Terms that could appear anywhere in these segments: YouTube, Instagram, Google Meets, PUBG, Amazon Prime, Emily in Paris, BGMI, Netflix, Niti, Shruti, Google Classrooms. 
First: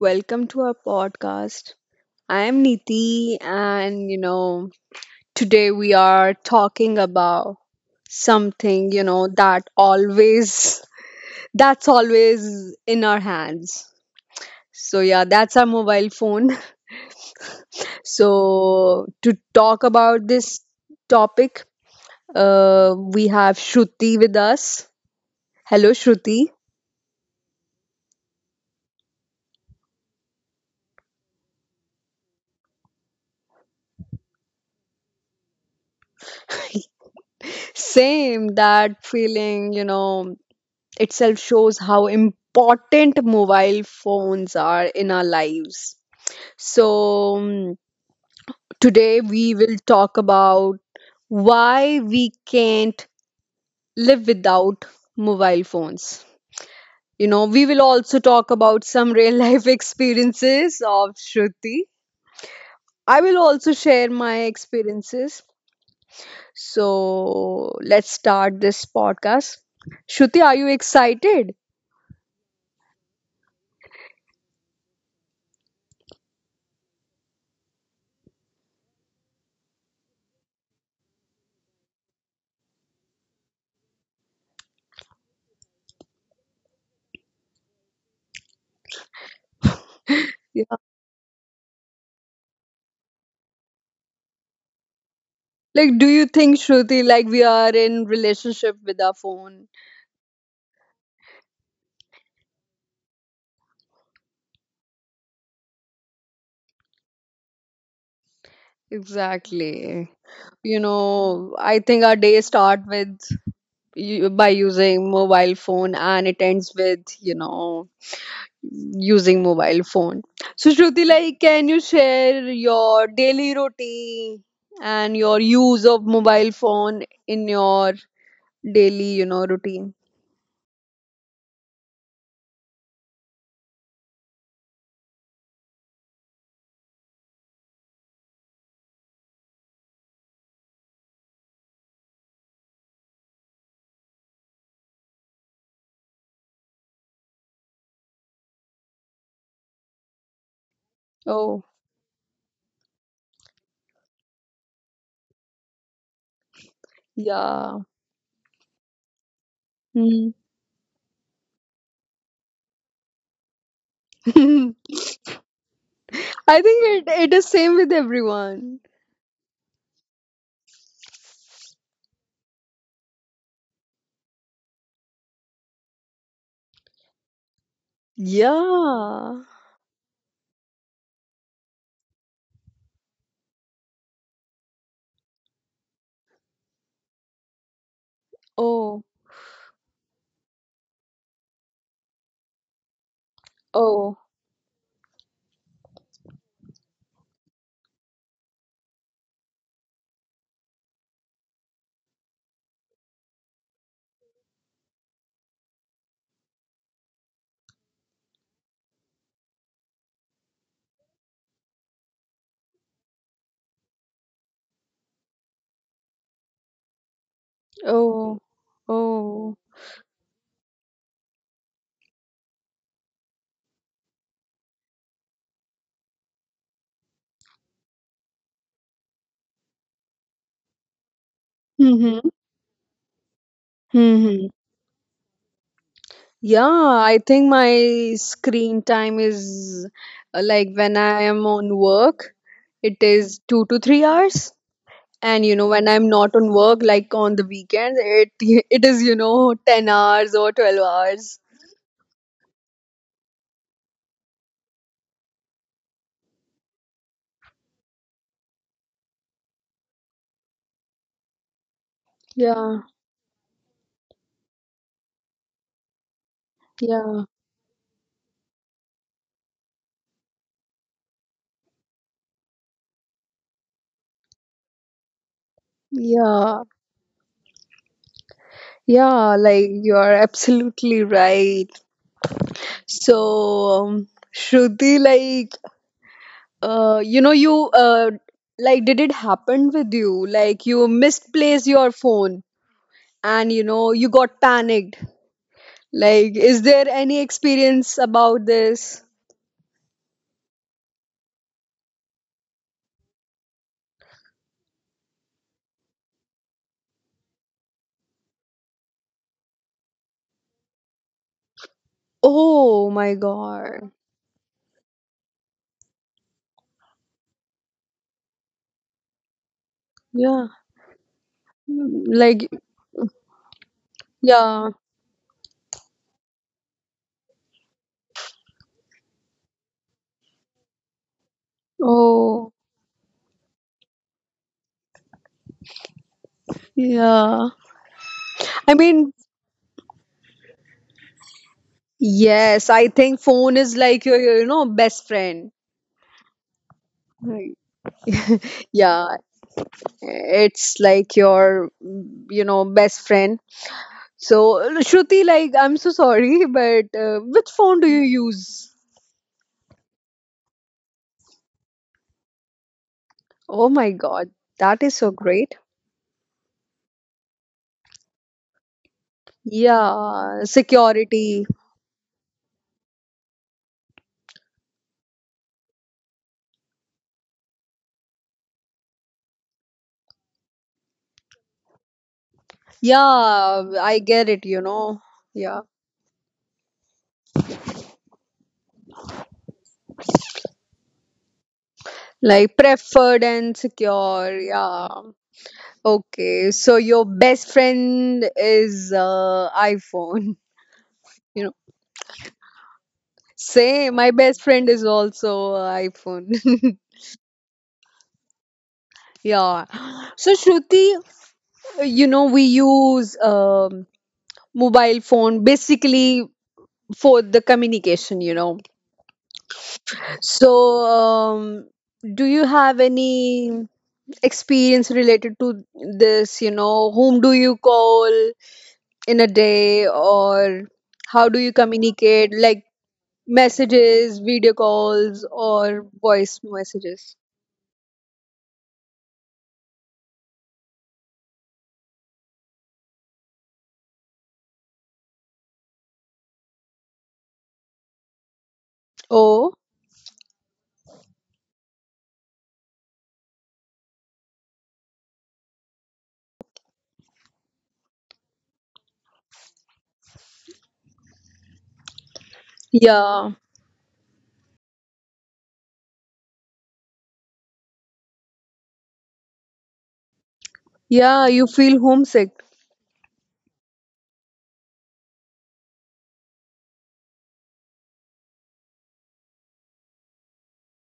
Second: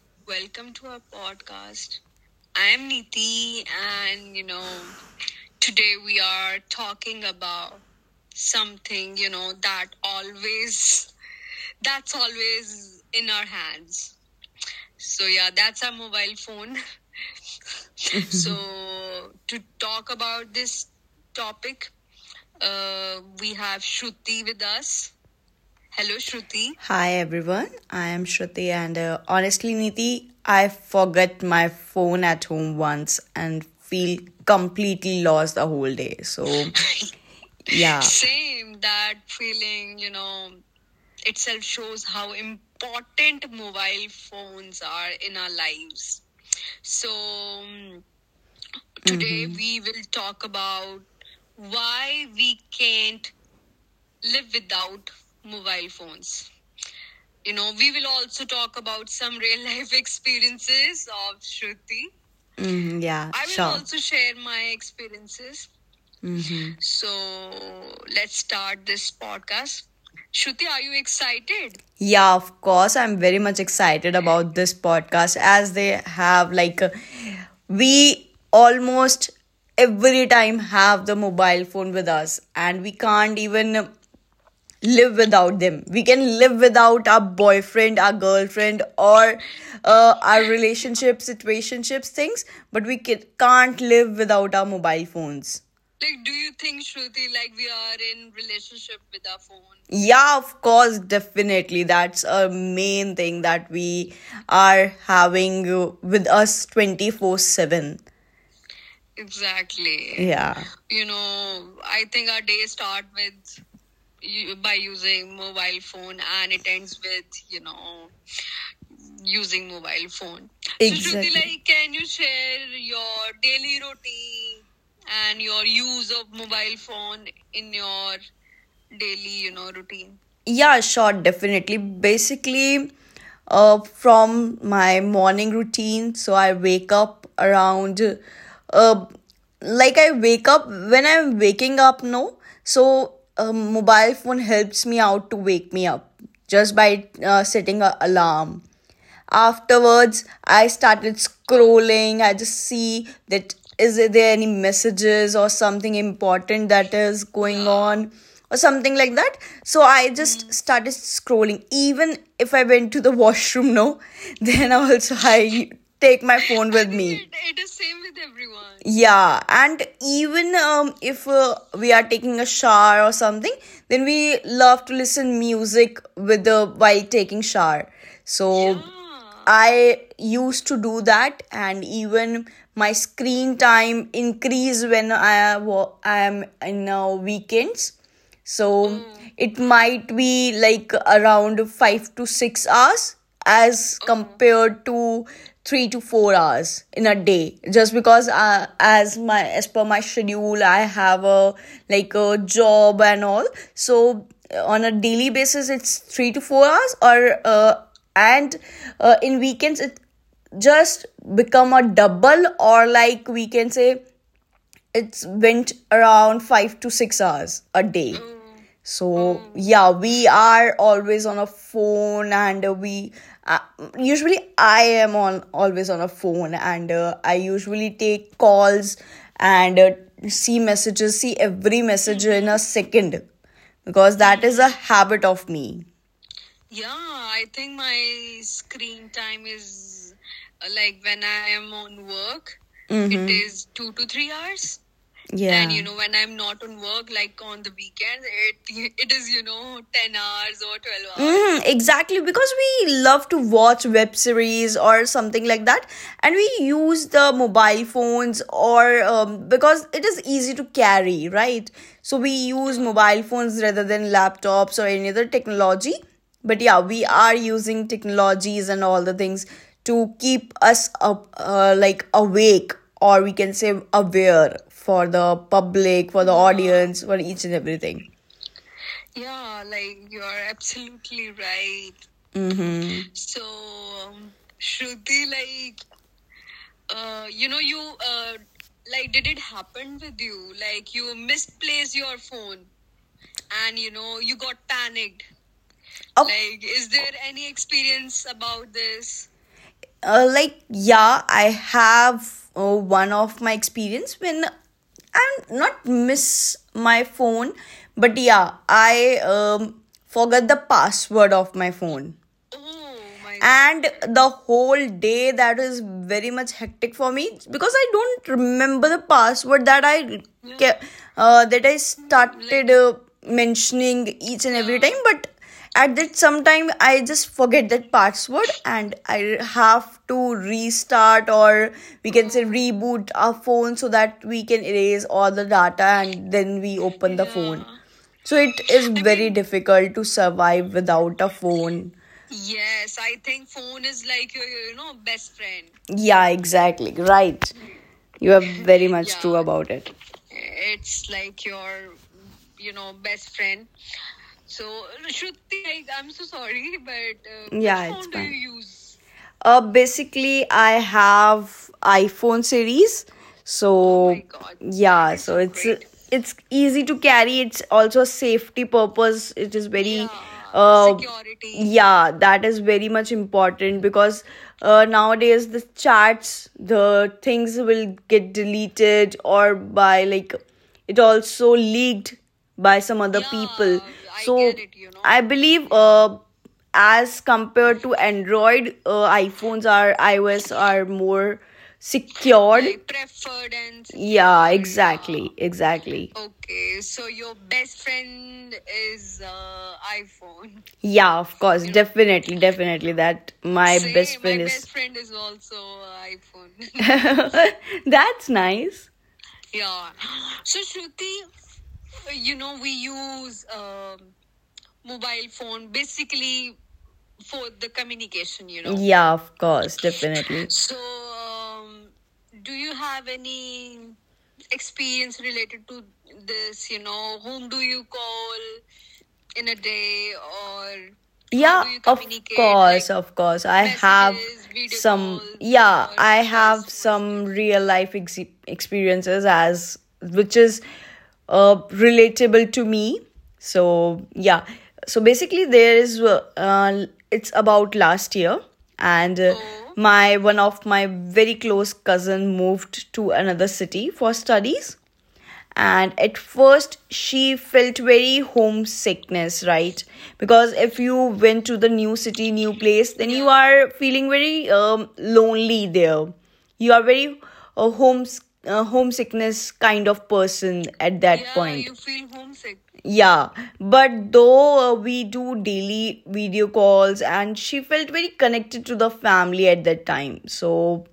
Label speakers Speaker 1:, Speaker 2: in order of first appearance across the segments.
Speaker 1: Welcome to our podcast. I am Niti, and today we are talking about something that always that's always in our hands. So yeah, that's our mobile phone. So to talk about this topic, we have Shruti with us. Hello, Shruti.
Speaker 2: Hi everyone, I am Shruti, and honestly, Niti, I forget my phone at home once and feel completely lost the whole day. So, yeah,
Speaker 1: Same that feeling itself shows how important mobile phones are in our lives. So, today we will talk about why we can't live without mobile phones. You know, we will also talk about some real life experiences of Shruti.
Speaker 2: Mhm,
Speaker 1: I
Speaker 2: yeah,
Speaker 1: will also
Speaker 2: sure.
Speaker 1: share my experiences.
Speaker 2: Mm-hmm.
Speaker 1: So, let's start this podcast. Shruti, are you excited?
Speaker 2: Yeah, of course, I'm very much excited about this podcast as they have we almost every time have the mobile phone with us and we can't even live without them. We can live without our boyfriend, our girlfriend, or our relationship, situationships, things, but we can't live without our mobile phones.
Speaker 1: Like, do you think, Shruti, like we are in relationship with our phone?
Speaker 2: Yeah, of course, definitely. That's a main thing that we are having with us 24/7.
Speaker 1: Exactly.
Speaker 2: Yeah.
Speaker 1: You know, I think our day start with by using mobile phone, and it ends with using mobile phone. So, Shruti, like,
Speaker 2: Exactly.
Speaker 1: can you share your daily routine and your use of mobile phone in your daily routine?
Speaker 2: Yeah, sure, definitely. Basically, from my morning routine, so I wake up around, uh, I wake up when I'm waking up, no? So, mobile phone helps me out to wake me up just by setting a alarm. Afterwards, I started
Speaker 1: Oh,
Speaker 2: scrolling. I just see, that is there any messages or something important that is going
Speaker 1: yeah.
Speaker 2: on or something like that? So I
Speaker 1: Hmm.
Speaker 2: just started scrolling. Even if I went to the washroom, no, then also I take my
Speaker 1: I
Speaker 2: phone
Speaker 1: think
Speaker 2: with
Speaker 1: it,
Speaker 2: me.
Speaker 1: it is same with everyone.
Speaker 2: Yeah, and even if we are taking a shower or something, then we love to listen music with the while taking shower. So yeah.
Speaker 1: Yeah.
Speaker 2: I used to do that, and even my screen time increase when I I am in weekends. So
Speaker 1: Oh,
Speaker 2: it might be like around 5 to 6 hours as
Speaker 1: oh,
Speaker 2: compared to 3 to 4 hours in a day, just because as per my schedule I have a like a job and all. So on a daily basis it's 3 to 4 hours or and in weekends it just become a double, or like we can say it's went around 5 to 6 hours a day.
Speaker 1: oh,
Speaker 2: So
Speaker 1: oh.
Speaker 2: yeah, we are always on a phone and we uh, usually I am on always on a phone, and I usually take calls, and see messages, see every
Speaker 1: Mm-hmm.
Speaker 2: message in a second, because
Speaker 1: Mm-hmm.
Speaker 2: that is a habit of me.
Speaker 1: Yeah, I think my screen time is like when I am on work, it is 2 to 3 hours. And you know,
Speaker 2: Yeah.
Speaker 1: when I'm not on work, like on the weekends, it it is10 hours or 12 hours.
Speaker 2: Mm, exactly, because we love to watch web series or something like that, and we use the mobile phones or because it is easy to carry, right? So we
Speaker 1: Yeah,
Speaker 2: use mobile phones rather than laptops or any other technology. But yeah, we
Speaker 1: yeah,
Speaker 2: are using technologies and all the things to keep us up, like awake, or we can say aware, for the public, for the
Speaker 1: yeah,
Speaker 2: audience, for each and everything.
Speaker 1: yeah, like you're absolutely right. So,
Speaker 2: Mm-hmm.
Speaker 1: Shruti, like you know you like did it happen with you, like you misplaced your phone and you know you got panicked, like
Speaker 2: Oh.
Speaker 1: is there any experience about this?
Speaker 2: Like, yeah, I have one of my experience when I'm not miss my phone, but yeah, I forgot the password of my phone,
Speaker 1: Oh my
Speaker 2: and
Speaker 1: god.
Speaker 2: the whole day that is very much hectic for me, because I don't remember the password that I
Speaker 1: Yeah.
Speaker 2: that I
Speaker 1: Hmm, like
Speaker 2: started mentioning each and
Speaker 1: yeah.
Speaker 2: every time, but at that sometime I just forget that password, and I have to restart, or we can say
Speaker 1: Oh,
Speaker 2: reboot our phone, so that we can erase all the data and then we open the
Speaker 1: yeah,
Speaker 2: phone. So it
Speaker 1: I
Speaker 2: is
Speaker 1: mean,
Speaker 2: very difficult to survive without a phone.
Speaker 1: yes, I think phone is like your best friend.
Speaker 2: Yeah, exactly. Right.
Speaker 1: Right.
Speaker 2: You are very
Speaker 1: Yeah,
Speaker 2: much true about it.
Speaker 1: it's like your best friend. So, Shruti, like, I'm so sorry, but which phone do
Speaker 2: Yeah,
Speaker 1: you
Speaker 2: it's fine.
Speaker 1: use?
Speaker 2: Basically, I have iPhone series.
Speaker 1: Oh my
Speaker 2: So
Speaker 1: God,
Speaker 2: so
Speaker 1: that is so
Speaker 2: yeah, That's so
Speaker 1: great.
Speaker 2: so it's easy to carry. It's also a safety purpose. It is very
Speaker 1: Yeah,
Speaker 2: uh,
Speaker 1: security.
Speaker 2: yeah, that is very much important, because nowadays the chats, the things will get deleted, or by like it also leaked by some other
Speaker 1: Yeah,
Speaker 2: people.
Speaker 1: I get it,
Speaker 2: So
Speaker 1: you know.
Speaker 2: I
Speaker 1: Yeah,
Speaker 2: believe as compared to Android, iPhones are, iOS are more
Speaker 1: like
Speaker 2: secured. Like,
Speaker 1: preferred and secure.
Speaker 2: yeah,
Speaker 1: Yeah.
Speaker 2: exactly, exactly.
Speaker 1: Okay, so your best friend is iPhone,
Speaker 2: Yeah, of
Speaker 1: you know.
Speaker 2: course, definitely, definitely. That my
Speaker 1: Same, my
Speaker 2: best, say,
Speaker 1: best
Speaker 2: friend
Speaker 1: friend
Speaker 2: is
Speaker 1: is also iPhone.
Speaker 2: that's nice.
Speaker 1: Yeah. So Shruti we use mobile phone basically for the communication
Speaker 2: Yeah, of course, definitely.
Speaker 1: so, um, do you have any experience related to this whom do you call in a day, or how do you
Speaker 2: Yeah, of course,
Speaker 1: communicate, like
Speaker 2: like, of course. I
Speaker 1: messages,
Speaker 2: have
Speaker 1: video calls,
Speaker 2: some,
Speaker 1: or
Speaker 2: yeah, I
Speaker 1: voice
Speaker 2: have
Speaker 1: messages?
Speaker 2: some real life experiences as which is relatable to me. So, yeah. So basically, there is it's about last year, and
Speaker 1: Oh,
Speaker 2: oh. my one of my very close cousin moved to another city for studies, and at first she felt very homesickness, right? Because if you went to the new city, new place, then
Speaker 1: yeah.
Speaker 2: you are feeling very lonely there. You are very uh, homes homesickness kind of person at that,
Speaker 1: Yeah,
Speaker 2: yeah,
Speaker 1: you feel
Speaker 2: point.
Speaker 1: homesick.
Speaker 2: Yeah, but though we do daily video calls, and she felt very connected to the family at that time. So,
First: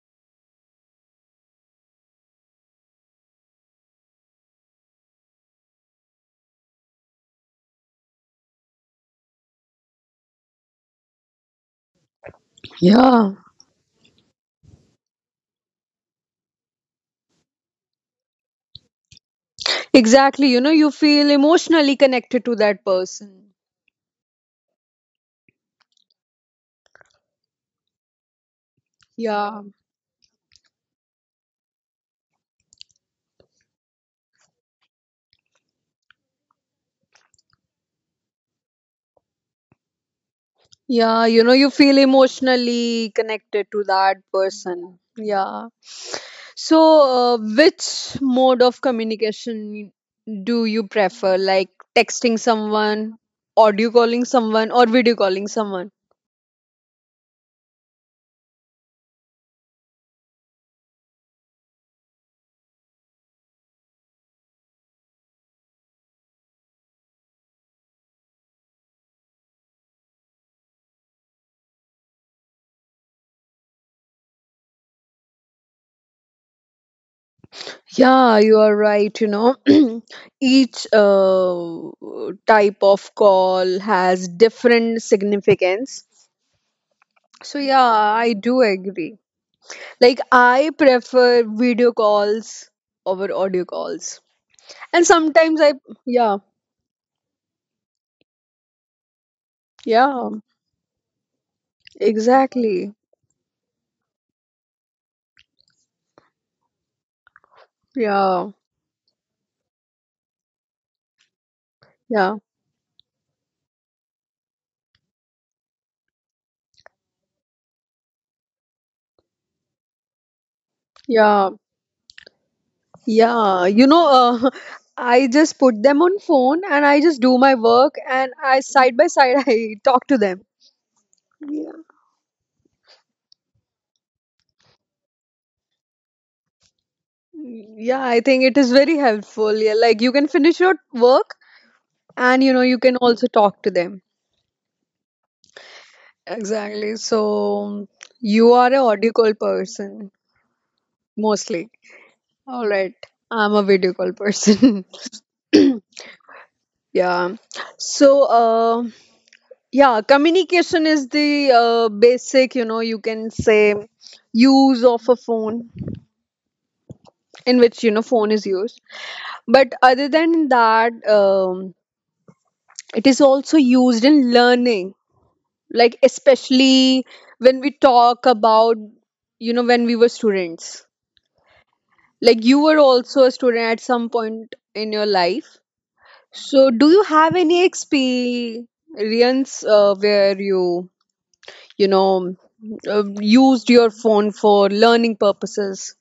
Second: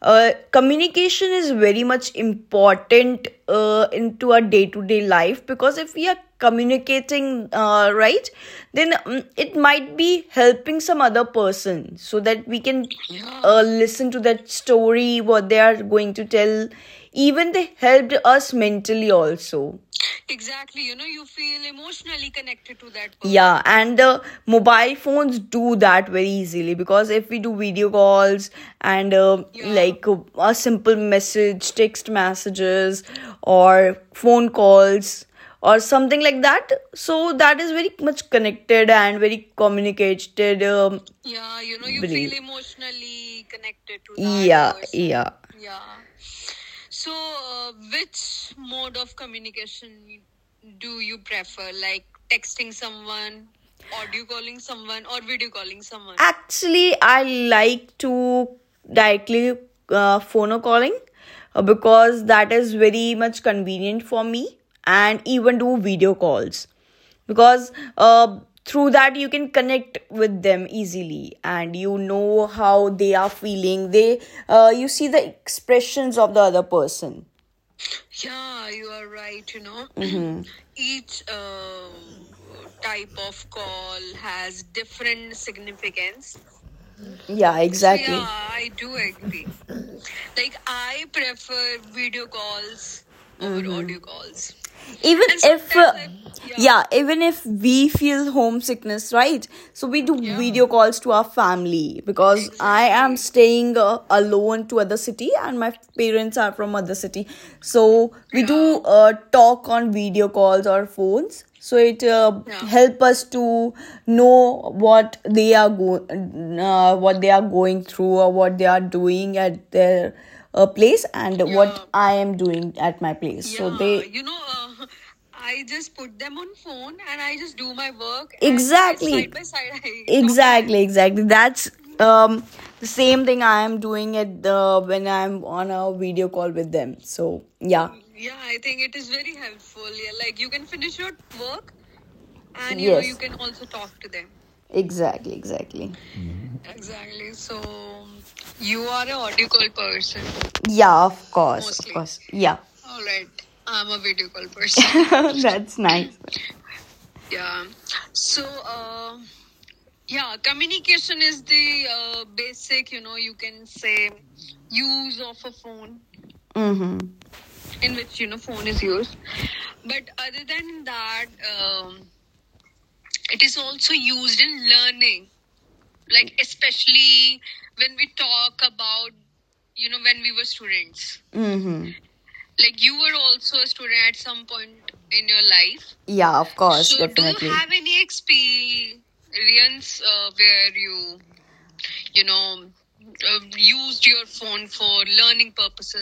Speaker 2: communication is very much important into our day to day life, because if we are communicating right, then it might be helping some other person, so that we can
Speaker 1: Yeah,
Speaker 2: listen to that story, what they are going to tell. Even they helped us mentally also.
Speaker 1: exactly, you know, you feel emotionally connected to that person.
Speaker 2: Yeah, and the mobile phones do that very easily, because if we do video calls and
Speaker 1: Yeah.
Speaker 2: yeah, like a simple message, text messages, or phone calls or something like that, so that is very much connected and very communicated.
Speaker 1: Yeah you feel
Speaker 2: Believe.
Speaker 1: emotionally connected to that
Speaker 2: Yeah,
Speaker 1: person.
Speaker 2: yeah.
Speaker 1: Yeah. So, which mode of communication do you prefer? Like texting someone,
Speaker 2: one
Speaker 1: audio calling someone, or video calling someone?
Speaker 2: Actually, I like to directly phono calling, because that is very much convenient for me, and even do video calls, because uh, through that you can connect with them easily, and you know how they are feeling. They you see the expressions of the other person.
Speaker 1: Yeah, you are right. You know, each type of call has different significance.
Speaker 2: Yeah,
Speaker 1: So, yeah,
Speaker 2: exactly.
Speaker 1: I do agree. Like, I prefer video calls over audio calls. And
Speaker 2: Even, and
Speaker 1: sometimes
Speaker 2: if sometimes,
Speaker 1: yeah,
Speaker 2: yeah, yeah, even if we feel homesickness, right, so we do,
Speaker 1: yeah,
Speaker 2: yeah, video calls to our family, because exactly, I
Speaker 1: exactly.
Speaker 2: am staying alone to other city, and my parents are from other city, so we, yeah,
Speaker 1: Yeah,
Speaker 2: do talk on video calls or phones, so it
Speaker 1: yeah,
Speaker 2: yeah, help us to know what they are what they are going through, or what they are doing at their place, and
Speaker 1: yeah,
Speaker 2: yeah, what I am doing at my place. Yeah.
Speaker 1: yeah.
Speaker 2: So
Speaker 1: You
Speaker 2: they
Speaker 1: know, uh, I just put them on phone and I just do my work and I side by
Speaker 2: exactly,
Speaker 1: side I talk to them.
Speaker 2: exactly, exactly, that's
Speaker 1: Yeah.
Speaker 2: um the same thing I am doing at the when I'm on a video call with them. So yeah,
Speaker 1: Yeah, I think it is very helpful. Yeah, like you can finish your work and you can
Speaker 2: yes,
Speaker 1: also talk to them.
Speaker 2: exactly, exactly.
Speaker 1: Exactly. So you are a audio call person
Speaker 2: Yeah, of
Speaker 1: mostly.
Speaker 2: course, of course, yeah.
Speaker 1: All right. I'm a video call person.
Speaker 2: Person. That's nice.
Speaker 1: Yeah. So, yeah, communication is the basic you can say, use of a phone
Speaker 2: Mm-hmm.
Speaker 1: in which phone is used. But other than that, it is also used in learning, like especially when we talk about when we were students.
Speaker 2: Mm-hmm.
Speaker 1: Like you were also a student at some point in your life.
Speaker 2: Yeah, of
Speaker 1: So, do you have any experience where you used your phone for learning purposes.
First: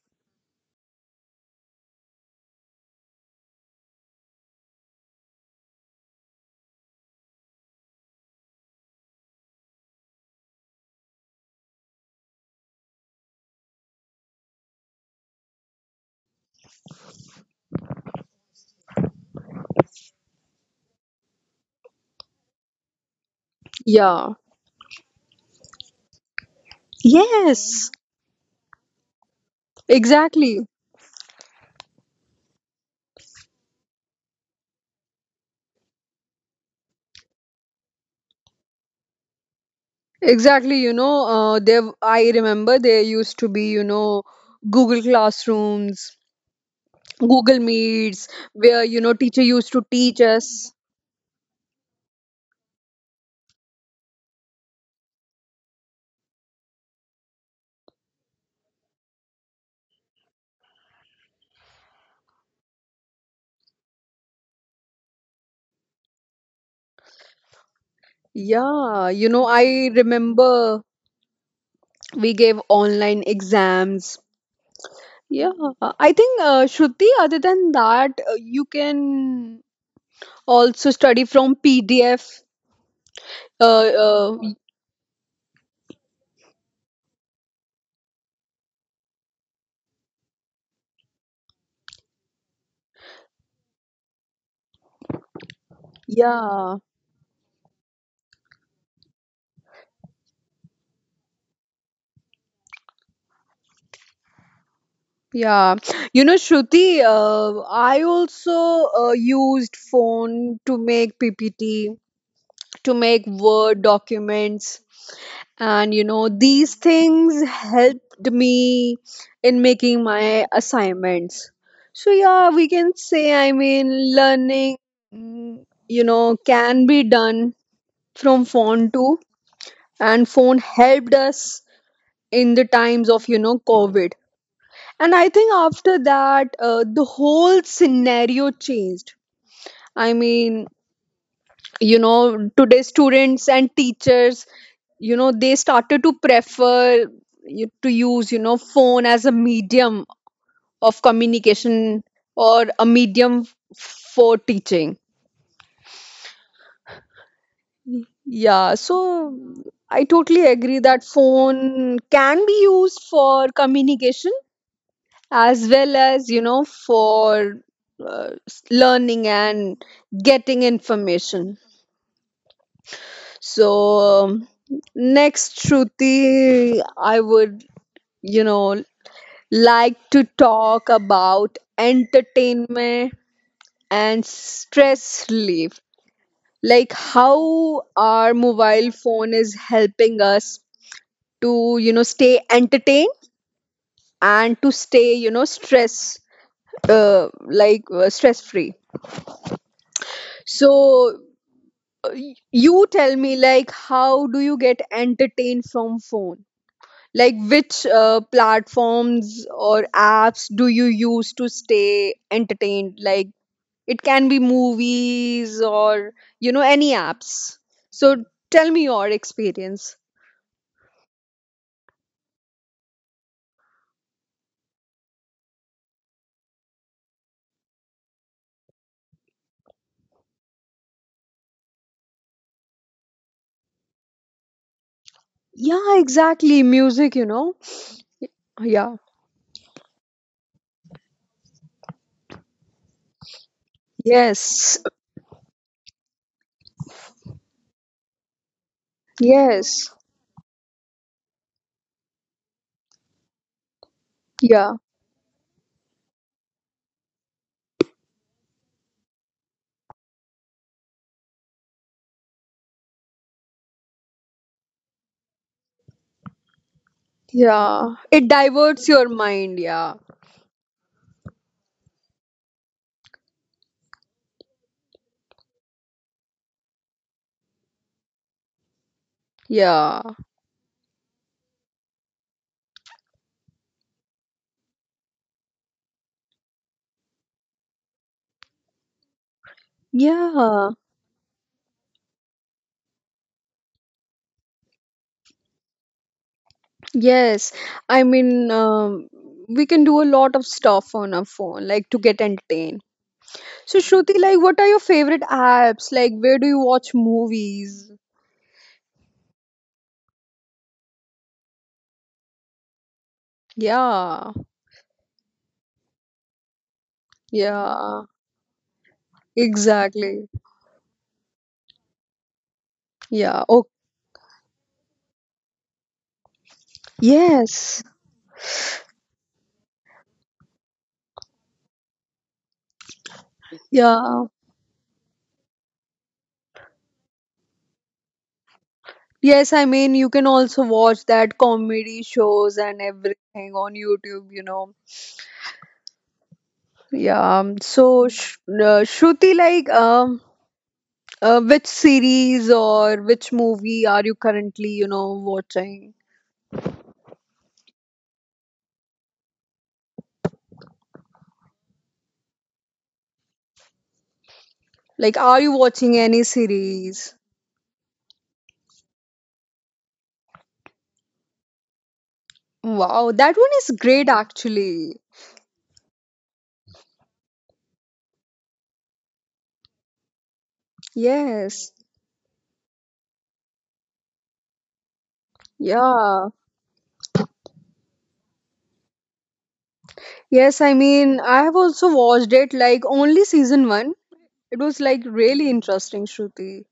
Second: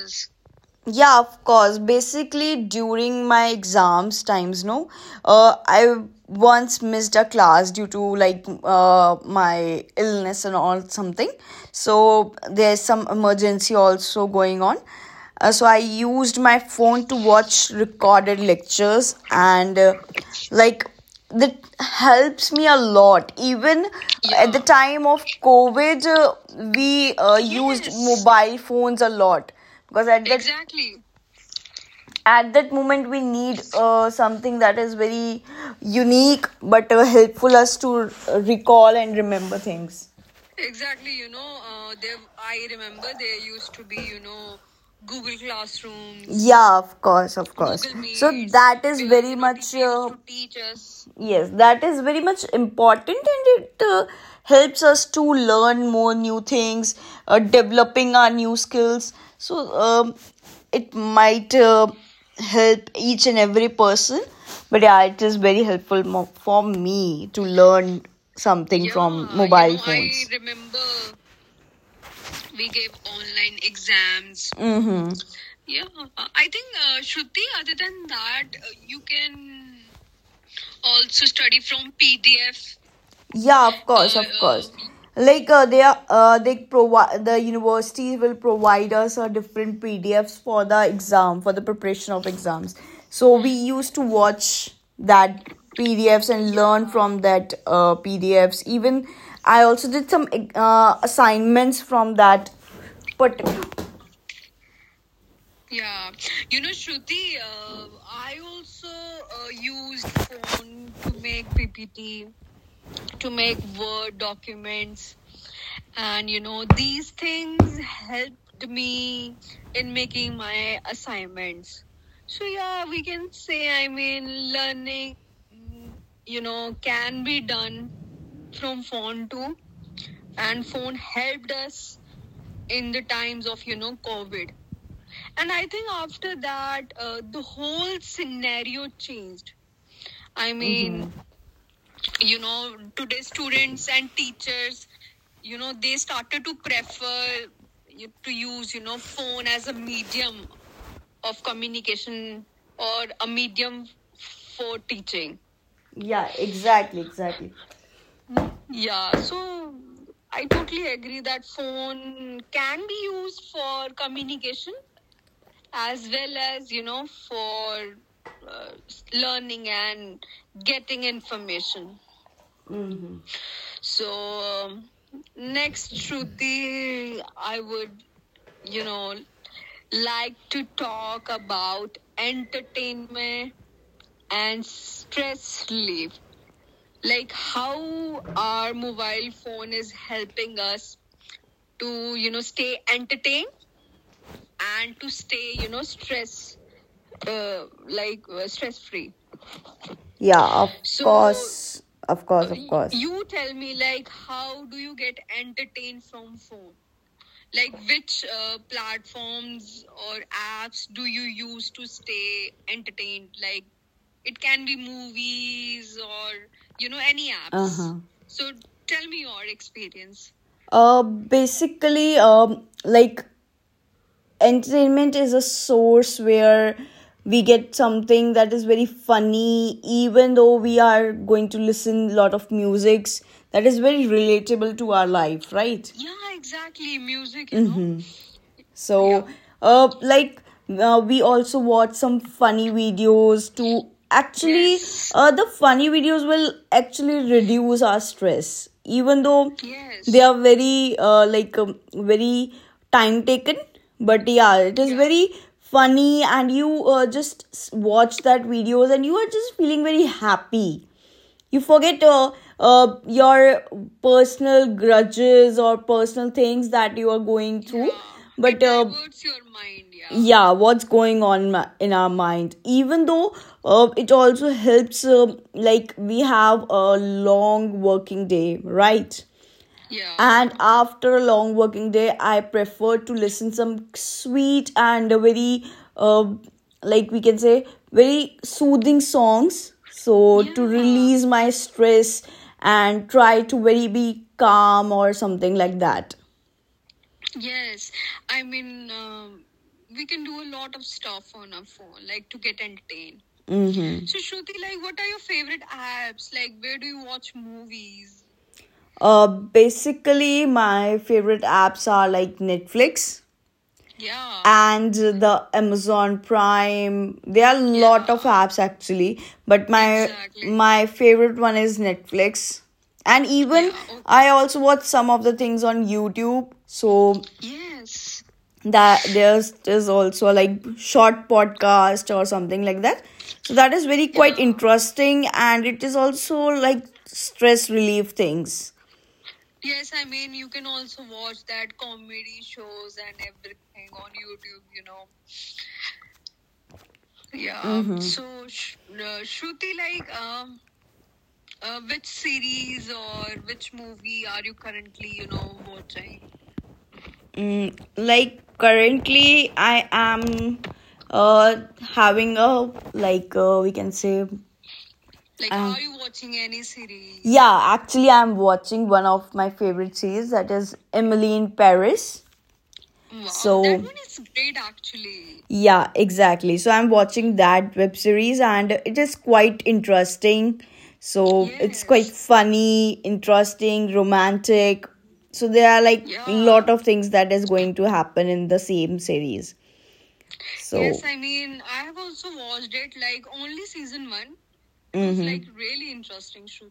Speaker 2: Yeah, of course. Basically, during my exams times, no, I once missed a class due to like my illness and all something. So there's some emergency also going on. So I used my phone to watch recorded lectures and like that helps me a lot. Even
Speaker 1: Yeah.
Speaker 2: at the, yeah, time of COVID, we used,
Speaker 1: Yes.
Speaker 2: yes, mobile phones a lot, because at that,
Speaker 1: Exactly.
Speaker 2: at that moment we need something that is very unique but helpful us to recall and remember things.
Speaker 1: Exactly. You know, there. I remember there used to be Google Classrooms,
Speaker 2: Yeah, of course, of
Speaker 1: Google
Speaker 2: course.
Speaker 1: Meets,
Speaker 2: So that
Speaker 1: where
Speaker 2: is very
Speaker 1: teacher used
Speaker 2: much
Speaker 1: to
Speaker 2: uh,
Speaker 1: teach us.
Speaker 2: yes, that is very much important, and it helps us to learn more new things, developing our new skills. So um, it might help each and every person, but yeah, it is very helpful for me to learn something
Speaker 1: Yeah.
Speaker 2: from
Speaker 1: You know,
Speaker 2: mobile,
Speaker 1: I
Speaker 2: you,
Speaker 1: remember
Speaker 2: phones.
Speaker 1: we gave online exams.
Speaker 2: Mm-hmm.
Speaker 1: Yeah. I think, Shruti, other than that, you can also study from PDF. uh,
Speaker 2: Yeah, of course, of Or
Speaker 1: uh,
Speaker 2: course. Like they are, they provide, the university will provide us different PDFs for the exam, for the preparation of exams. So we used to watch that PDFs and
Speaker 1: yeah,
Speaker 2: learn, yeah, from that PDFs. Even I also did some assignments from that particular.
Speaker 1: yeah. Shruti, I also used phone to make ppt, to make word documents, and these things helped me in making my assignments. So yeah, we can say, I mean, learning, mm, can be done from phone too, and phone helped us in the times of covid. And I think after that, the whole scenario changed. I mean today students and teachers they started to prefer to use phone as a medium of communication or a medium for teaching.
Speaker 2: Yeah, exactly, exactly.
Speaker 1: Yeah, so I totally agree that phone can be used for communication as well as for learning and getting information.
Speaker 2: Mm-hmm.
Speaker 1: So um, next, Shruti, I would you know like to talk about entertainment and stress relief, like how our mobile phone is helping us to stay entertained and to stay stress free.
Speaker 2: Yeah, of
Speaker 1: So
Speaker 2: course, of course, of
Speaker 1: you
Speaker 2: course.
Speaker 1: tell me, like, how do you get entertained from phone, like which platforms or apps do you use to stay entertained? Like, it can be movies or any apps.
Speaker 2: Uh-huh.
Speaker 1: So tell me your experience.
Speaker 2: Basically, entertainment is a source where we get something that is very funny, even though we are going to listen a lot of musics that is very relatable to our life,
Speaker 1: Yeah,
Speaker 2: right?
Speaker 1: exactly, music yeah.
Speaker 2: So, yeah. Like, we also watch some funny videos to
Speaker 1: Yes.
Speaker 2: actually, the funny videos will actually reduce our stress, even though
Speaker 1: Yes.
Speaker 2: they are very, very time taken. But yeah,
Speaker 1: Yeah.
Speaker 2: it is, yeah, very funny, and you just watch that videos, and you are just feeling very happy. You forget uh, your personal grudges or personal things that you are going through.
Speaker 1: Yeah, it
Speaker 2: But
Speaker 1: diverts your mind. Yeah.
Speaker 2: yeah, what's going on in our mind, even though it also helps like we have a long working day, right,
Speaker 1: Yeah.
Speaker 2: and after a long working day I prefer to listen some sweet and very uh, like we can say very soothing songs, so yeah, to,
Speaker 1: Yeah.
Speaker 2: yeah, release my stress, and try to very be calm or something like that.
Speaker 1: Yes, I mean, we can do a lot of stuff on our phone, like to get entertained. So,
Speaker 2: Hmm.
Speaker 1: Shruti, like, what are your favorite apps? Like, where do you watch movies?
Speaker 2: Basically, my favorite apps are like Netflix,
Speaker 1: Yeah,
Speaker 2: yeah, and the Amazon Prime. There are a, yeah,
Speaker 1: yeah,
Speaker 2: lot of apps actually, but my,
Speaker 1: exactly.
Speaker 2: exactly, my favorite one is Netflix. And
Speaker 1: Yeah. Oh,
Speaker 2: even, yeah, okay, I also watch some of the things on YouTube. So
Speaker 1: yes.
Speaker 2: that there's also like short podcast or something like that. So that is very
Speaker 1: Yeah.
Speaker 2: quite, yeah, interesting, and it is also like stress relief things.
Speaker 1: Yes. I mean, you can also watch that comedy shows and everything on YouTube. Yeah. Um, so Sh uh, Shruti, like, which series or which movie are you currently watching?
Speaker 2: Mm, like currently, I am uh having a we can say
Speaker 1: Like, are you
Speaker 2: um,
Speaker 1: watching any series?
Speaker 2: yeah. Actually, I'm watching one of my favorite series, that is Emily in Paris.
Speaker 1: Wow, that one
Speaker 2: So
Speaker 1: is great actually.
Speaker 2: yeah, exactly. So I'm watching that web series and it is quite interesting. So yes,
Speaker 1: Yes.
Speaker 2: it's quite, yes, funny, interesting, romantic. So there are like
Speaker 1: Yeah.
Speaker 2: lot of things that is going to happen in the same series.
Speaker 1: Yes, I
Speaker 2: So,
Speaker 1: mean, I have also watched it, like, only season one. It was, like, really
Speaker 2: mhm,
Speaker 1: interesting, Shruti.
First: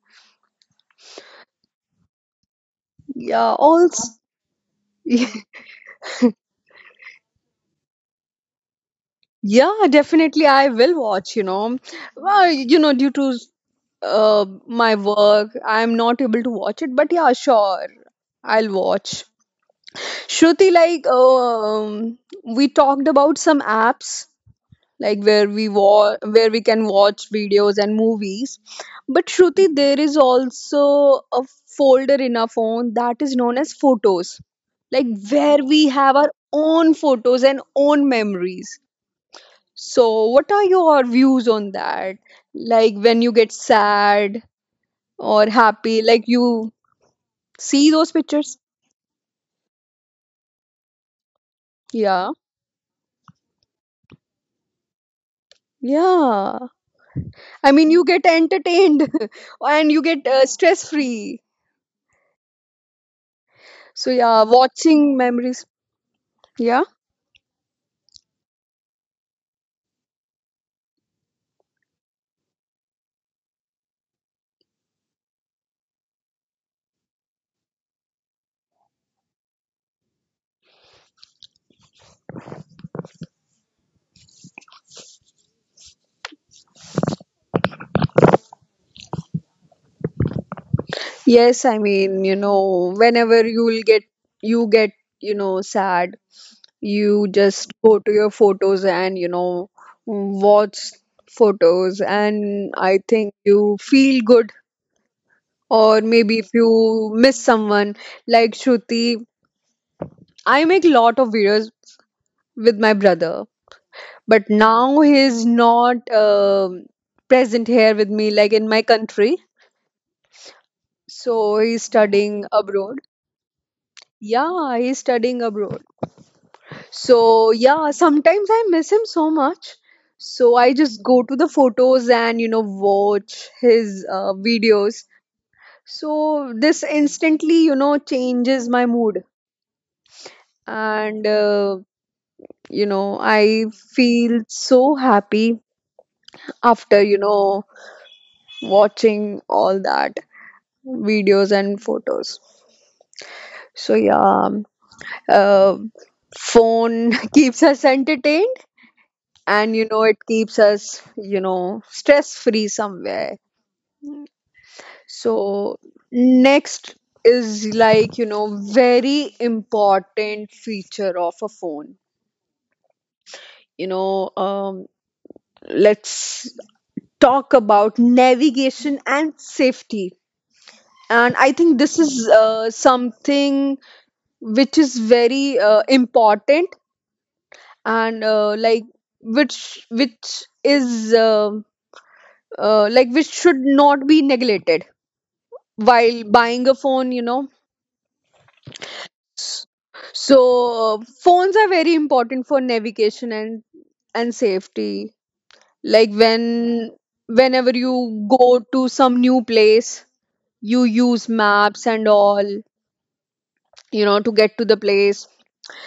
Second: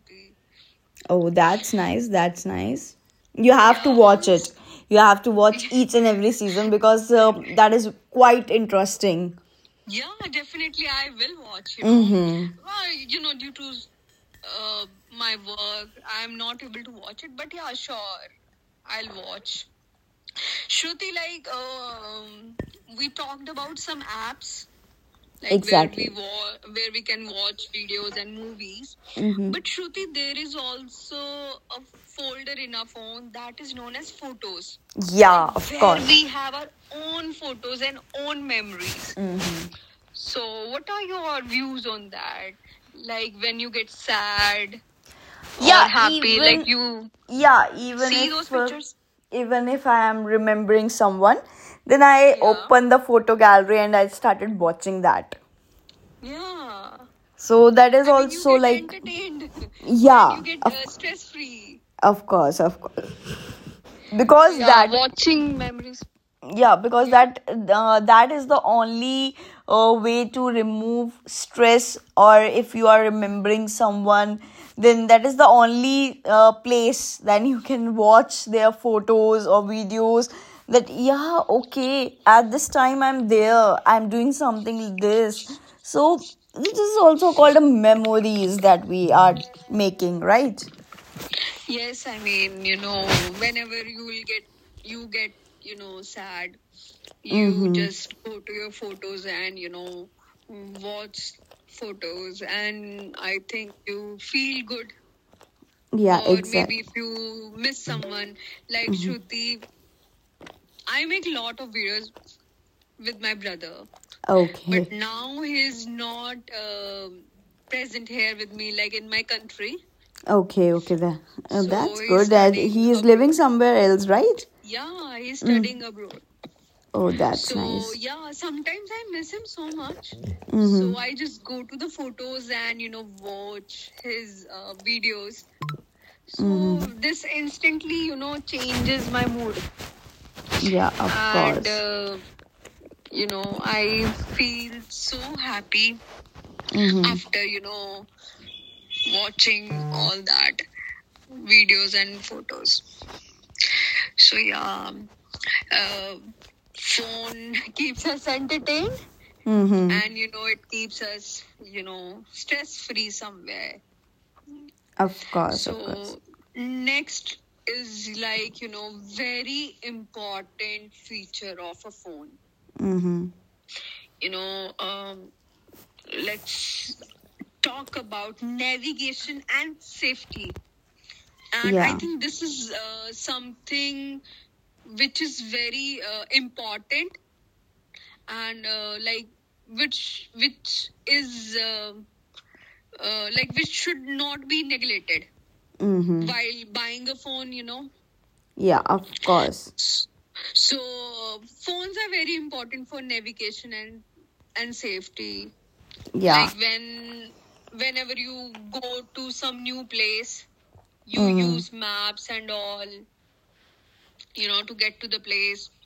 Speaker 2: oh, that's nice. That's nice. You
Speaker 1: Yeah,
Speaker 2: have to
Speaker 1: also.
Speaker 2: watch it. You have to watch each and every season because that is quite interesting.
Speaker 1: Yeah, definitely I will watch. Well
Speaker 2: Mm-hmm.
Speaker 1: due to my work, I'm not able to watch it, but yeah, sure, I'll watch. Shruti, like we talked about some apps, like where we
Speaker 2: Exactly.
Speaker 1: where we can watch videos and movies, but
Speaker 2: Mhm.
Speaker 1: Shruti, there is also a folder in our phone that is known as photos, like
Speaker 2: Yeah,
Speaker 1: where
Speaker 2: of
Speaker 1: we
Speaker 2: course.
Speaker 1: have our own photos and own memories.
Speaker 2: Or
Speaker 1: So, what are your views on that? Like when you get sad or happy,
Speaker 2: yeah,
Speaker 1: like you
Speaker 2: even- yeah,
Speaker 1: see those pictures?
Speaker 2: even if I am remembering someone, then i,
Speaker 1: Yeah,
Speaker 2: yeah, open the photo gallery and I started watching that.
Speaker 1: yeah.
Speaker 2: So
Speaker 1: I mean,
Speaker 2: that
Speaker 1: you
Speaker 2: is I
Speaker 1: get
Speaker 2: also
Speaker 1: entertained
Speaker 2: like,
Speaker 1: and you get
Speaker 2: yeah,
Speaker 1: stress free.
Speaker 2: of course, of course,
Speaker 1: So, yeah,
Speaker 2: because yeah, that,
Speaker 1: watching memories.
Speaker 2: yeah,
Speaker 1: Yeah.
Speaker 2: because that that is the only way to remove stress. Or if you are remembering someone, then that is the only place then you can watch their photos or videos. That, yeah, okay, at this time I'm there, I'm doing something like this, so this is also called a memories that we are making, right?
Speaker 1: Yes, I mean whenever you get sad, you just go to your photos and watch photos. And I think you feel good. Or
Speaker 2: Yeah,
Speaker 1: maybe if you miss someone, like Shruti,
Speaker 2: but
Speaker 1: I make lot of videos with my brother, but
Speaker 2: okay.
Speaker 1: now he's not present here with me, like in my country.
Speaker 2: Okay, okay. That,
Speaker 1: So he's studying abroad.
Speaker 2: somewhere else, right?
Speaker 1: Yeah, he's studying abroad.
Speaker 2: Oh,
Speaker 1: So
Speaker 2: that's
Speaker 1: yeah, sometimes I miss him so much, so I just go to the photos and watch his videos. So this instantly changes my mood,
Speaker 2: yeah,
Speaker 1: and
Speaker 2: of,
Speaker 1: I feel so happy after
Speaker 2: mm-hmm.
Speaker 1: watching all that videos and photos. So yeah, uh, phone keeps us entertained, and
Speaker 2: Mm-hmm.
Speaker 1: it keeps us stress free somewhere.
Speaker 2: Of course,
Speaker 1: So
Speaker 2: of course.
Speaker 1: next is, like, you know, very important feature of a phone.
Speaker 2: Mm-hmm.
Speaker 1: You know, let's talk about navigation and safety. And I think this
Speaker 2: Yeah.
Speaker 1: is something which is very important, and like which is like which should not be neglected while
Speaker 2: Mm-hmm.
Speaker 1: buying a phone.
Speaker 2: Yeah, of
Speaker 1: S-
Speaker 2: course.
Speaker 1: so phones are very important for navigation and safety, like when
Speaker 2: Yeah.
Speaker 1: whenever you go to some new place, you use maps and all to get to the place,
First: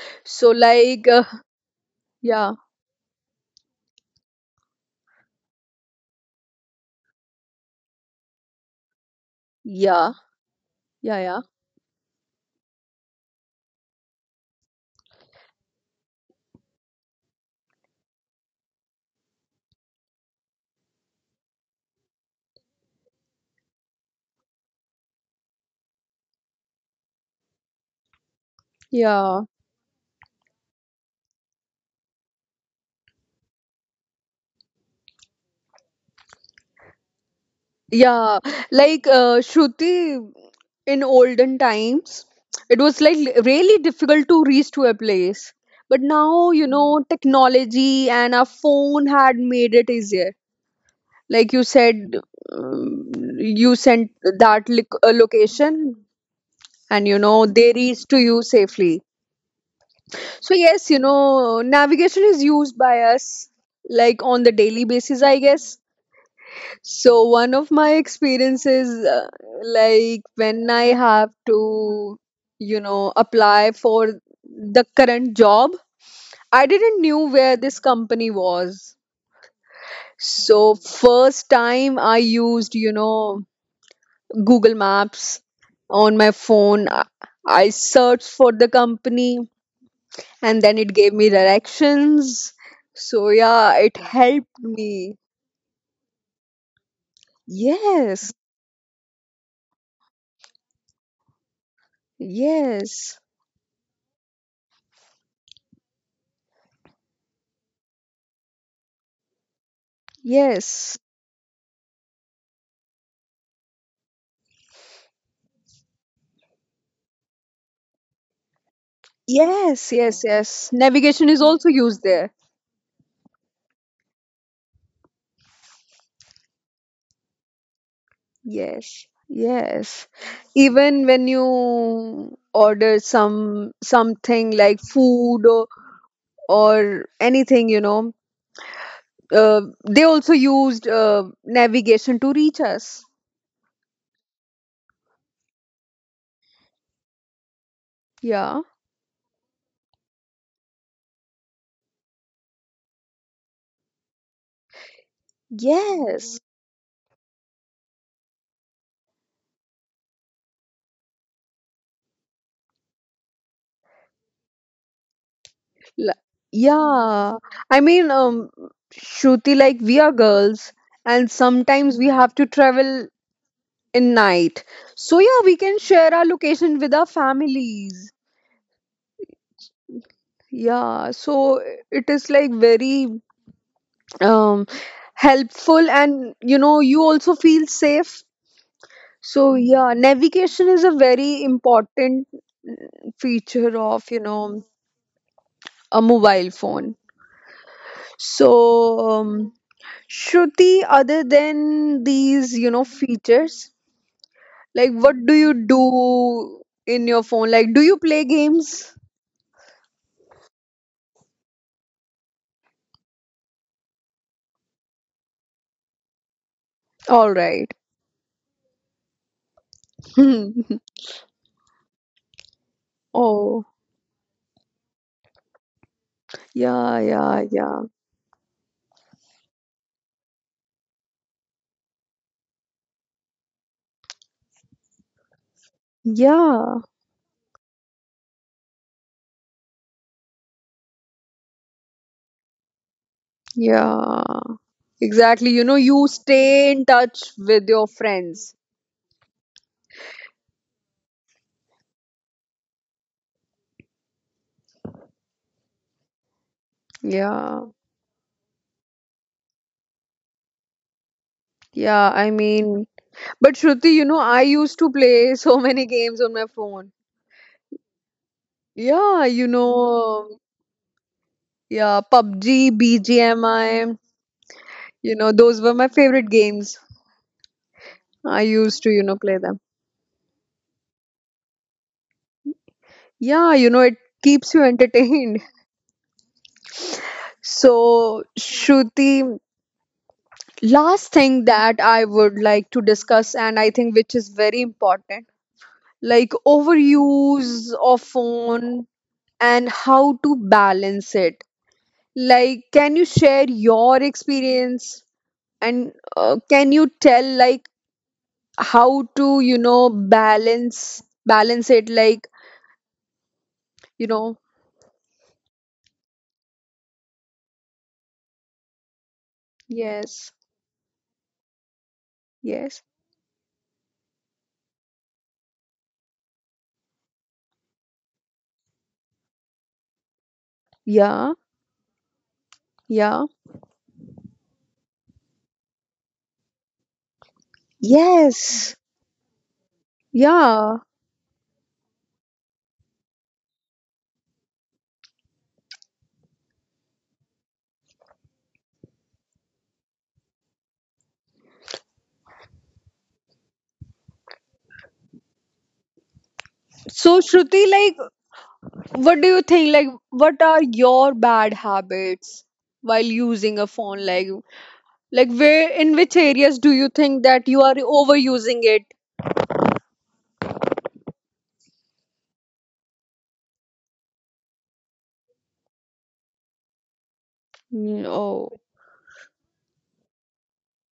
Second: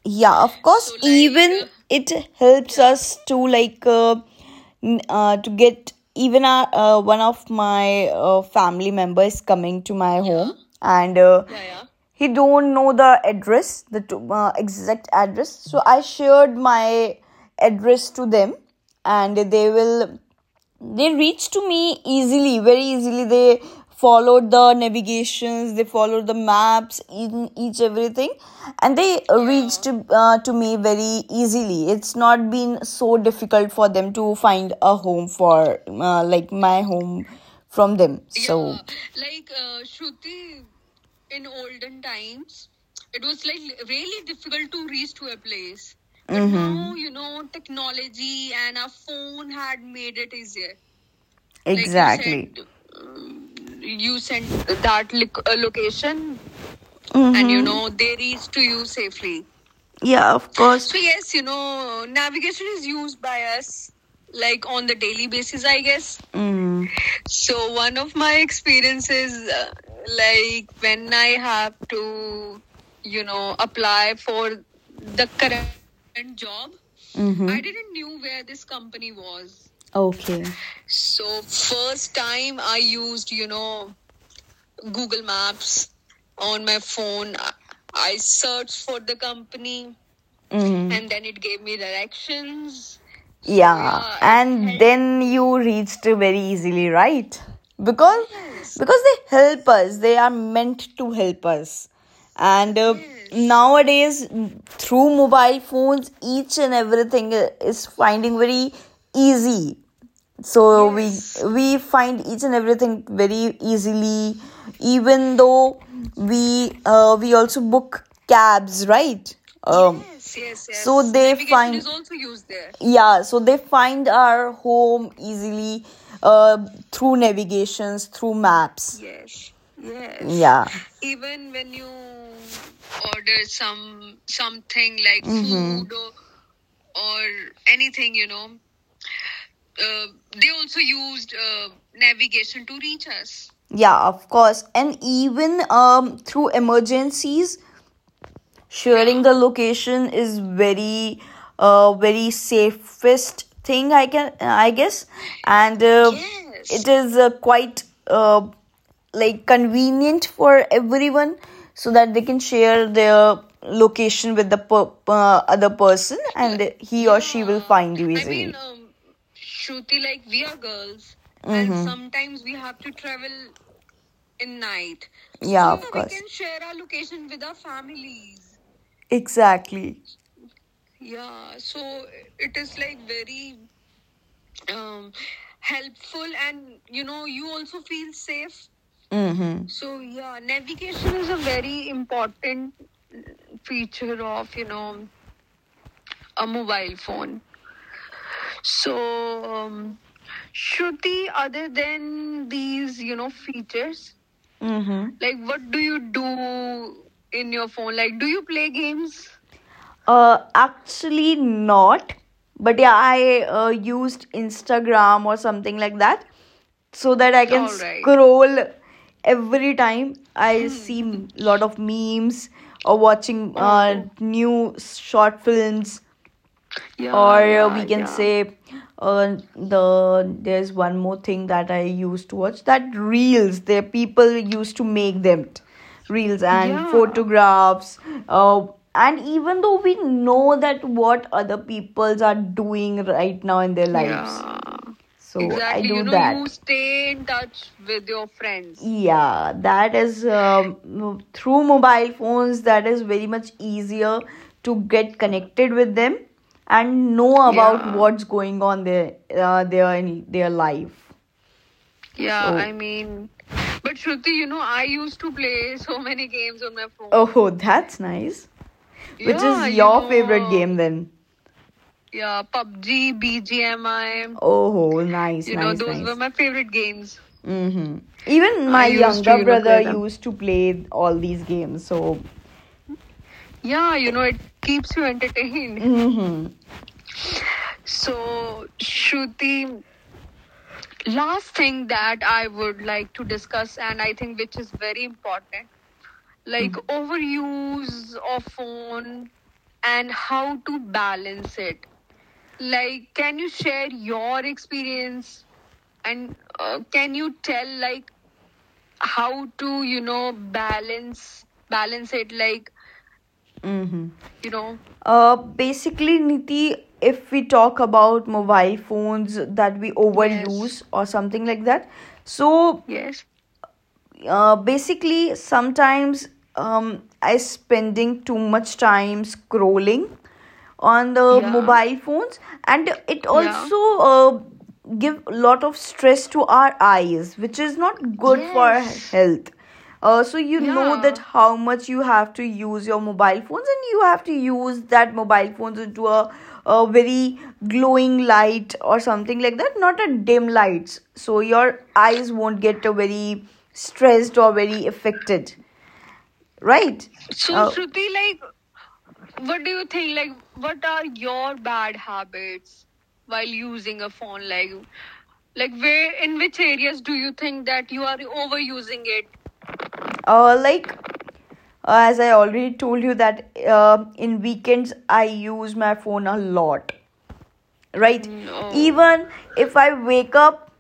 Speaker 2: Yeah,
Speaker 1: so
Speaker 2: of course,
Speaker 1: like
Speaker 2: even it
Speaker 1: yeah,
Speaker 2: helps us to like to get even our, one of my family members coming to
Speaker 1: yeah,
Speaker 2: my, yeah, home, and
Speaker 1: yeah, yeah,
Speaker 2: he don't know the address, the exact address, so I shared my address to them and they reached to me easily, very easily. They followed the navigations, they followed the maps, each everything, and they
Speaker 1: yeah.
Speaker 2: reached to me very easily. It's not been so difficult for them to find a home for like my home from them.
Speaker 1: Yeah,
Speaker 2: So
Speaker 1: like
Speaker 2: yeah,
Speaker 1: Shruti, in olden times, it was like really difficult to reach to a place. But now technology and our phone had made it easier. Like you
Speaker 2: you
Speaker 1: said,
Speaker 2: exactly, you,
Speaker 1: um, you sent that lic location and
Speaker 2: mm-hmm,
Speaker 1: they reached to you safely.
Speaker 2: yeah, of
Speaker 1: So,
Speaker 2: course,
Speaker 1: yes navigation is used by us like on the daily basis, I guess.
Speaker 2: mm,
Speaker 1: So one of my experiences, like when I have to apply for the current job, I didn't knew
Speaker 2: mm-hmm,
Speaker 1: where this company was.
Speaker 2: okay,
Speaker 1: So first time I used Google Maps on my phone. I searched for the company, and then
Speaker 2: mm,
Speaker 1: it gave me directions. So yeah, it
Speaker 2: yeah.
Speaker 1: helped
Speaker 2: And
Speaker 1: me.
Speaker 2: then you reached very easily, right? Because
Speaker 1: Yes,
Speaker 2: yes, because they help us. They are meant to help us. And
Speaker 1: yes,
Speaker 2: yes, nowadays through mobile phones each and everything is finding very easy. So
Speaker 1: yes.
Speaker 2: we find each and everything very easily. Even though we, we also book cabs, right?
Speaker 1: Yes,
Speaker 2: Um,
Speaker 1: yes, yes.
Speaker 2: so
Speaker 1: Navigation is also used there.
Speaker 2: yeah, so they find our home easily, uh, through navigations, through maps.
Speaker 1: Yes, yes.
Speaker 2: Yeah.
Speaker 1: Even when you order something like food or anythinguh, they also used navigation to reach us.
Speaker 2: Yeah, of course. And even, um, through emergencies,
Speaker 1: Yeah.
Speaker 2: sharing the location is very, very safest thing I can I guess. And
Speaker 1: Yes.
Speaker 2: it is quite like convenient for everyone, so that they can share their location with the other
Speaker 1: L-
Speaker 2: person and he or
Speaker 1: Yeah.
Speaker 2: she will
Speaker 1: I
Speaker 2: find you
Speaker 1: mean,
Speaker 2: easily. Easily,
Speaker 1: Shruti, like we are girls, and sometimes we
Speaker 2: mm-hmm,
Speaker 1: have to travel in night. So yeah, we
Speaker 2: yeah,
Speaker 1: can
Speaker 2: of
Speaker 1: share
Speaker 2: course
Speaker 1: our
Speaker 2: we
Speaker 1: location with our families.
Speaker 2: exactly,
Speaker 1: Yeah, so it is like very um helpful, and you also feel safe. So
Speaker 2: mhm,
Speaker 1: yeah, navigation is a very important feature of a mobile phone. So Shruti, other than these features, like what
Speaker 2: mhm.
Speaker 1: do you do in your phone? Like, do you play games?
Speaker 2: Actually, not. But yeah, I used Instagram or something like that, so
Speaker 1: All
Speaker 2: that I can
Speaker 1: right.
Speaker 2: scroll every time I, mm, see a lot of memes or watching
Speaker 1: Oh,
Speaker 2: new short films.
Speaker 1: yeah, yeah,
Speaker 2: Or
Speaker 1: yeah.
Speaker 2: we can say, there's one more thing that I used to watch, that reels, the people used to make them, reels and,
Speaker 1: Yeah,
Speaker 2: yeah, photographs. uh, and even though we know that what other peoples are doing right now in their
Speaker 1: yeah.
Speaker 2: lives. So
Speaker 1: Exactly. You know,
Speaker 2: I
Speaker 1: you
Speaker 2: do that.
Speaker 1: stay in touch with your friends.
Speaker 2: Yeah, that is, through mobile phones that is very much easier to get connected with them and know
Speaker 1: Yeah,
Speaker 2: about what's going on their in their life.
Speaker 1: yeah. I mean,
Speaker 2: So,
Speaker 1: but Shruti I used to play so many games on my phone.
Speaker 2: oh, that's nice.
Speaker 1: Yeah
Speaker 2: which which is your you favorite game then?
Speaker 1: yeah, PUBG, BGMI
Speaker 2: Oh, nice, nice,
Speaker 1: those were my favorite
Speaker 2: nice.
Speaker 1: games.
Speaker 2: Hmm.
Speaker 1: I
Speaker 2: Even
Speaker 1: used to
Speaker 2: my younger
Speaker 1: play
Speaker 2: younger
Speaker 1: them.
Speaker 2: brother used to play all these games. So,
Speaker 1: Yeah it keeps you entertained.
Speaker 2: hmm,
Speaker 1: So, Shruti, last thing that I would like to discuss, and I think which is very important, like overuse of phone and how to balance it. Like, can you share your experience? And can you tell, like how to balance it, like you
Speaker 2: hmm,
Speaker 1: know
Speaker 2: basically, Niti, if we talk about mobile phones that we
Speaker 1: yes.
Speaker 2: overuse, yes, or something like that,
Speaker 1: Yes.
Speaker 2: so basically sometimes, I spending too much time scrolling on
Speaker 1: Yeah.
Speaker 2: the, yeah, mobile phones, and
Speaker 1: Yeah.
Speaker 2: it, yeah, also, yeah, give a lot of stress to our eyes, which is not good, yes,
Speaker 1: Yes.
Speaker 2: for, yes, health. So you,
Speaker 1: Yeah.
Speaker 2: yeah, know that, yeah, how much you have to use your mobile phones, and you have to use that mobile phones into a very glowing light or something like that, not a dim lights, so your eyes won't get a very stressed or very affected, right?
Speaker 1: So Shruti,
Speaker 2: uh,
Speaker 1: like, what do you think? Like, what are your bad habits while using a phone? Like, where in which areas do you think that you are overusing it?
Speaker 2: like as I already told you that in weekends I use my phone a lot,
Speaker 1: Mm.
Speaker 2: right?
Speaker 1: Oh,
Speaker 2: Even if I wake up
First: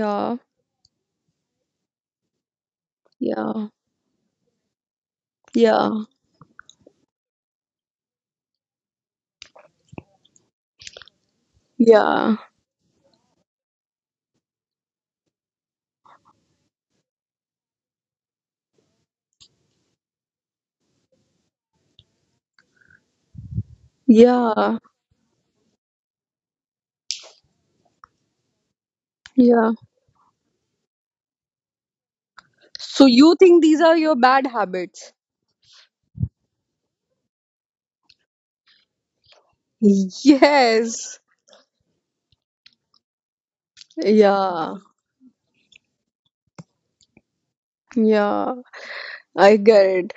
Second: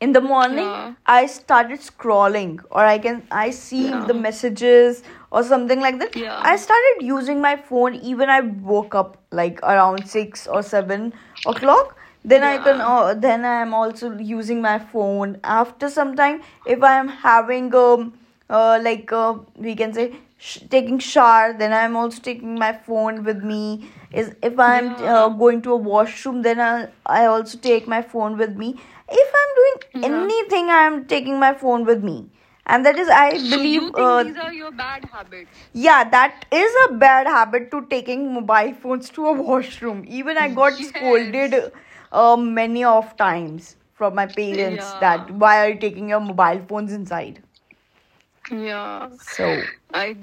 Speaker 2: in the morning, yeah, I started scrolling or I can I
Speaker 1: yeah,
Speaker 2: see, yeah, the messages or something like
Speaker 1: yeah,
Speaker 2: that, yeah, I started using my phone. Even I woke up like around 6 or 7 o'clock,
Speaker 1: yeah,
Speaker 2: then, yeah, I can, yeah, then I am also using my phone after some time. If I am having um, like we can say, taking shower, then I'm also taking my phone with me. Is If
Speaker 1: yeah,
Speaker 2: I'm going to a washroom, then I'll, I also take my phone with me. If I'm doing,
Speaker 1: yeah.
Speaker 2: yeah, anything, I'm taking my phone with me. And that is
Speaker 1: So
Speaker 2: i,
Speaker 1: you
Speaker 2: so
Speaker 1: think these
Speaker 2: believe
Speaker 1: are your bad
Speaker 2: you,
Speaker 1: habits?
Speaker 2: yeah, that is a bad habit to taking mobile phones to a washroom. Even I got
Speaker 1: Yes.
Speaker 2: scolded many of times from my
Speaker 1: Yeah,
Speaker 2: parents that why are you taking your mobile phones inside.
Speaker 1: yeah,
Speaker 2: So,
Speaker 1: I get it.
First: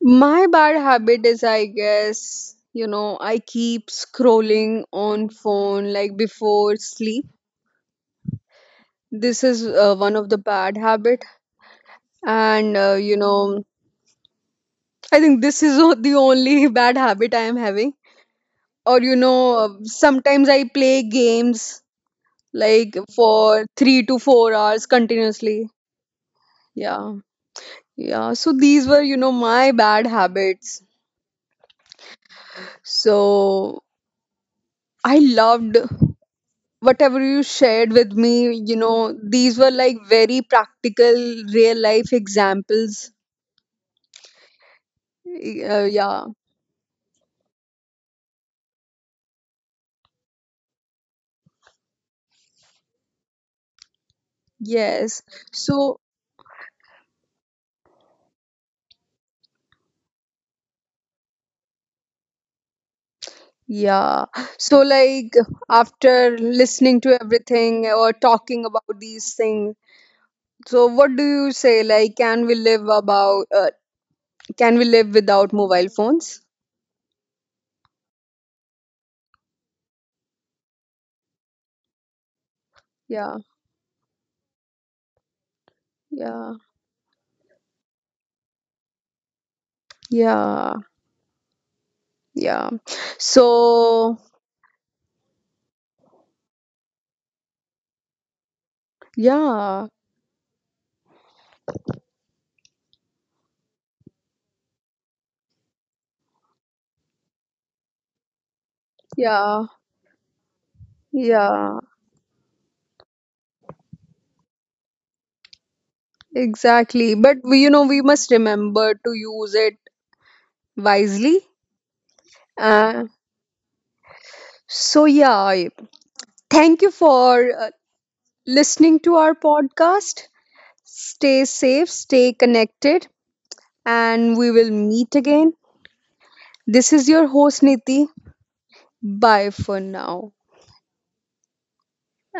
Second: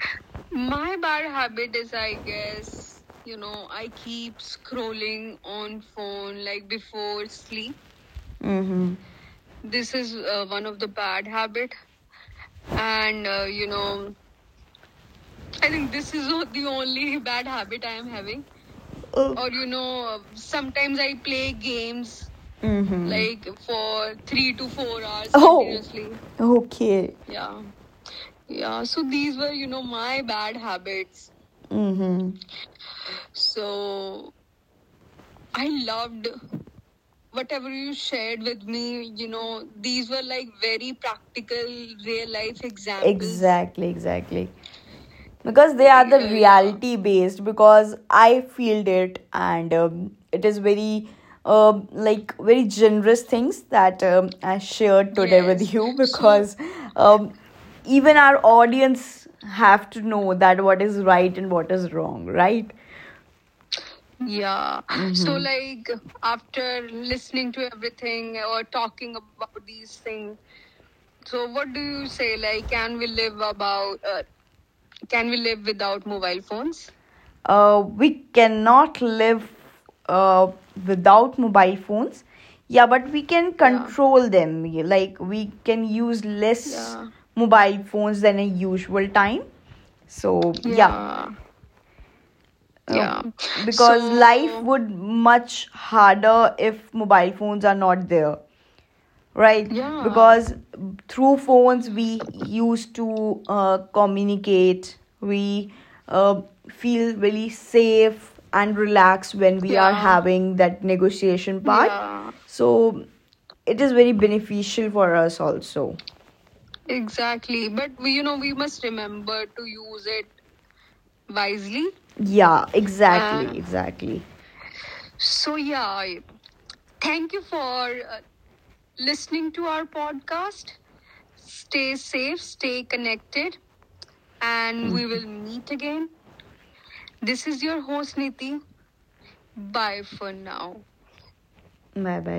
Speaker 1: My bad habit is, I guess I keep scrolling on phone like before sleep.
Speaker 2: mm-hmm,
Speaker 1: This is one of the bad habit. And I think this is the only bad habit I am having. Or
Speaker 2: oh,
Speaker 1: sometimes I play games like
Speaker 2: mm-hmm,
Speaker 1: for 3 to 4 hours continuously. Yeah,
Speaker 2: okay,
Speaker 1: yeah, so these were my bad habits.
Speaker 2: mm-hmm,
Speaker 1: So I loved whatever you shared with me, you know, these were like very practical, real life examples.
Speaker 2: exactly. Because they are the
Speaker 1: Yeah,
Speaker 2: reality based because I feel it, and it is very, um, like very generous things that, I shared
Speaker 1: yes.
Speaker 2: today, yes, with you
Speaker 1: So
Speaker 2: because, um, even our audience have to know that what is right and what is wrong, right?
Speaker 1: yeah. So, like, after listening to everything, or talking about these things, so what do you say? Like, can we live about? Can we live without mobile phones?
Speaker 2: We cannot live uh, without mobile phones, yeah, but we
Speaker 1: Yeah.
Speaker 2: can control, yeah, them. Yeah, like we can use
Speaker 1: Yeah.
Speaker 2: less mobile phones than a usual time. So
Speaker 1: Yeah.
Speaker 2: yeah. Uh,
Speaker 1: Yeah.
Speaker 2: because
Speaker 1: So,
Speaker 2: life would much harder if mobile phones are not there, right?
Speaker 1: yeah.
Speaker 2: Because through phones we used to communicate. We uh, feel really safe and relaxed when
Speaker 1: Yeah.
Speaker 2: we, yeah, are having that negotiation
Speaker 1: Yeah.
Speaker 2: part. So it is very beneficial for us also.
Speaker 1: Exactly. But we must remember to use it wisely.
Speaker 2: Yeah,
Speaker 1: Uh,
Speaker 2: exactly, yeah, exactly.
Speaker 1: so yeah. Thank you for listening to our podcast. Stay safe, stay connected, and we will meet again. This is your host Niti. Bye for now.
Speaker 2: Bye bye,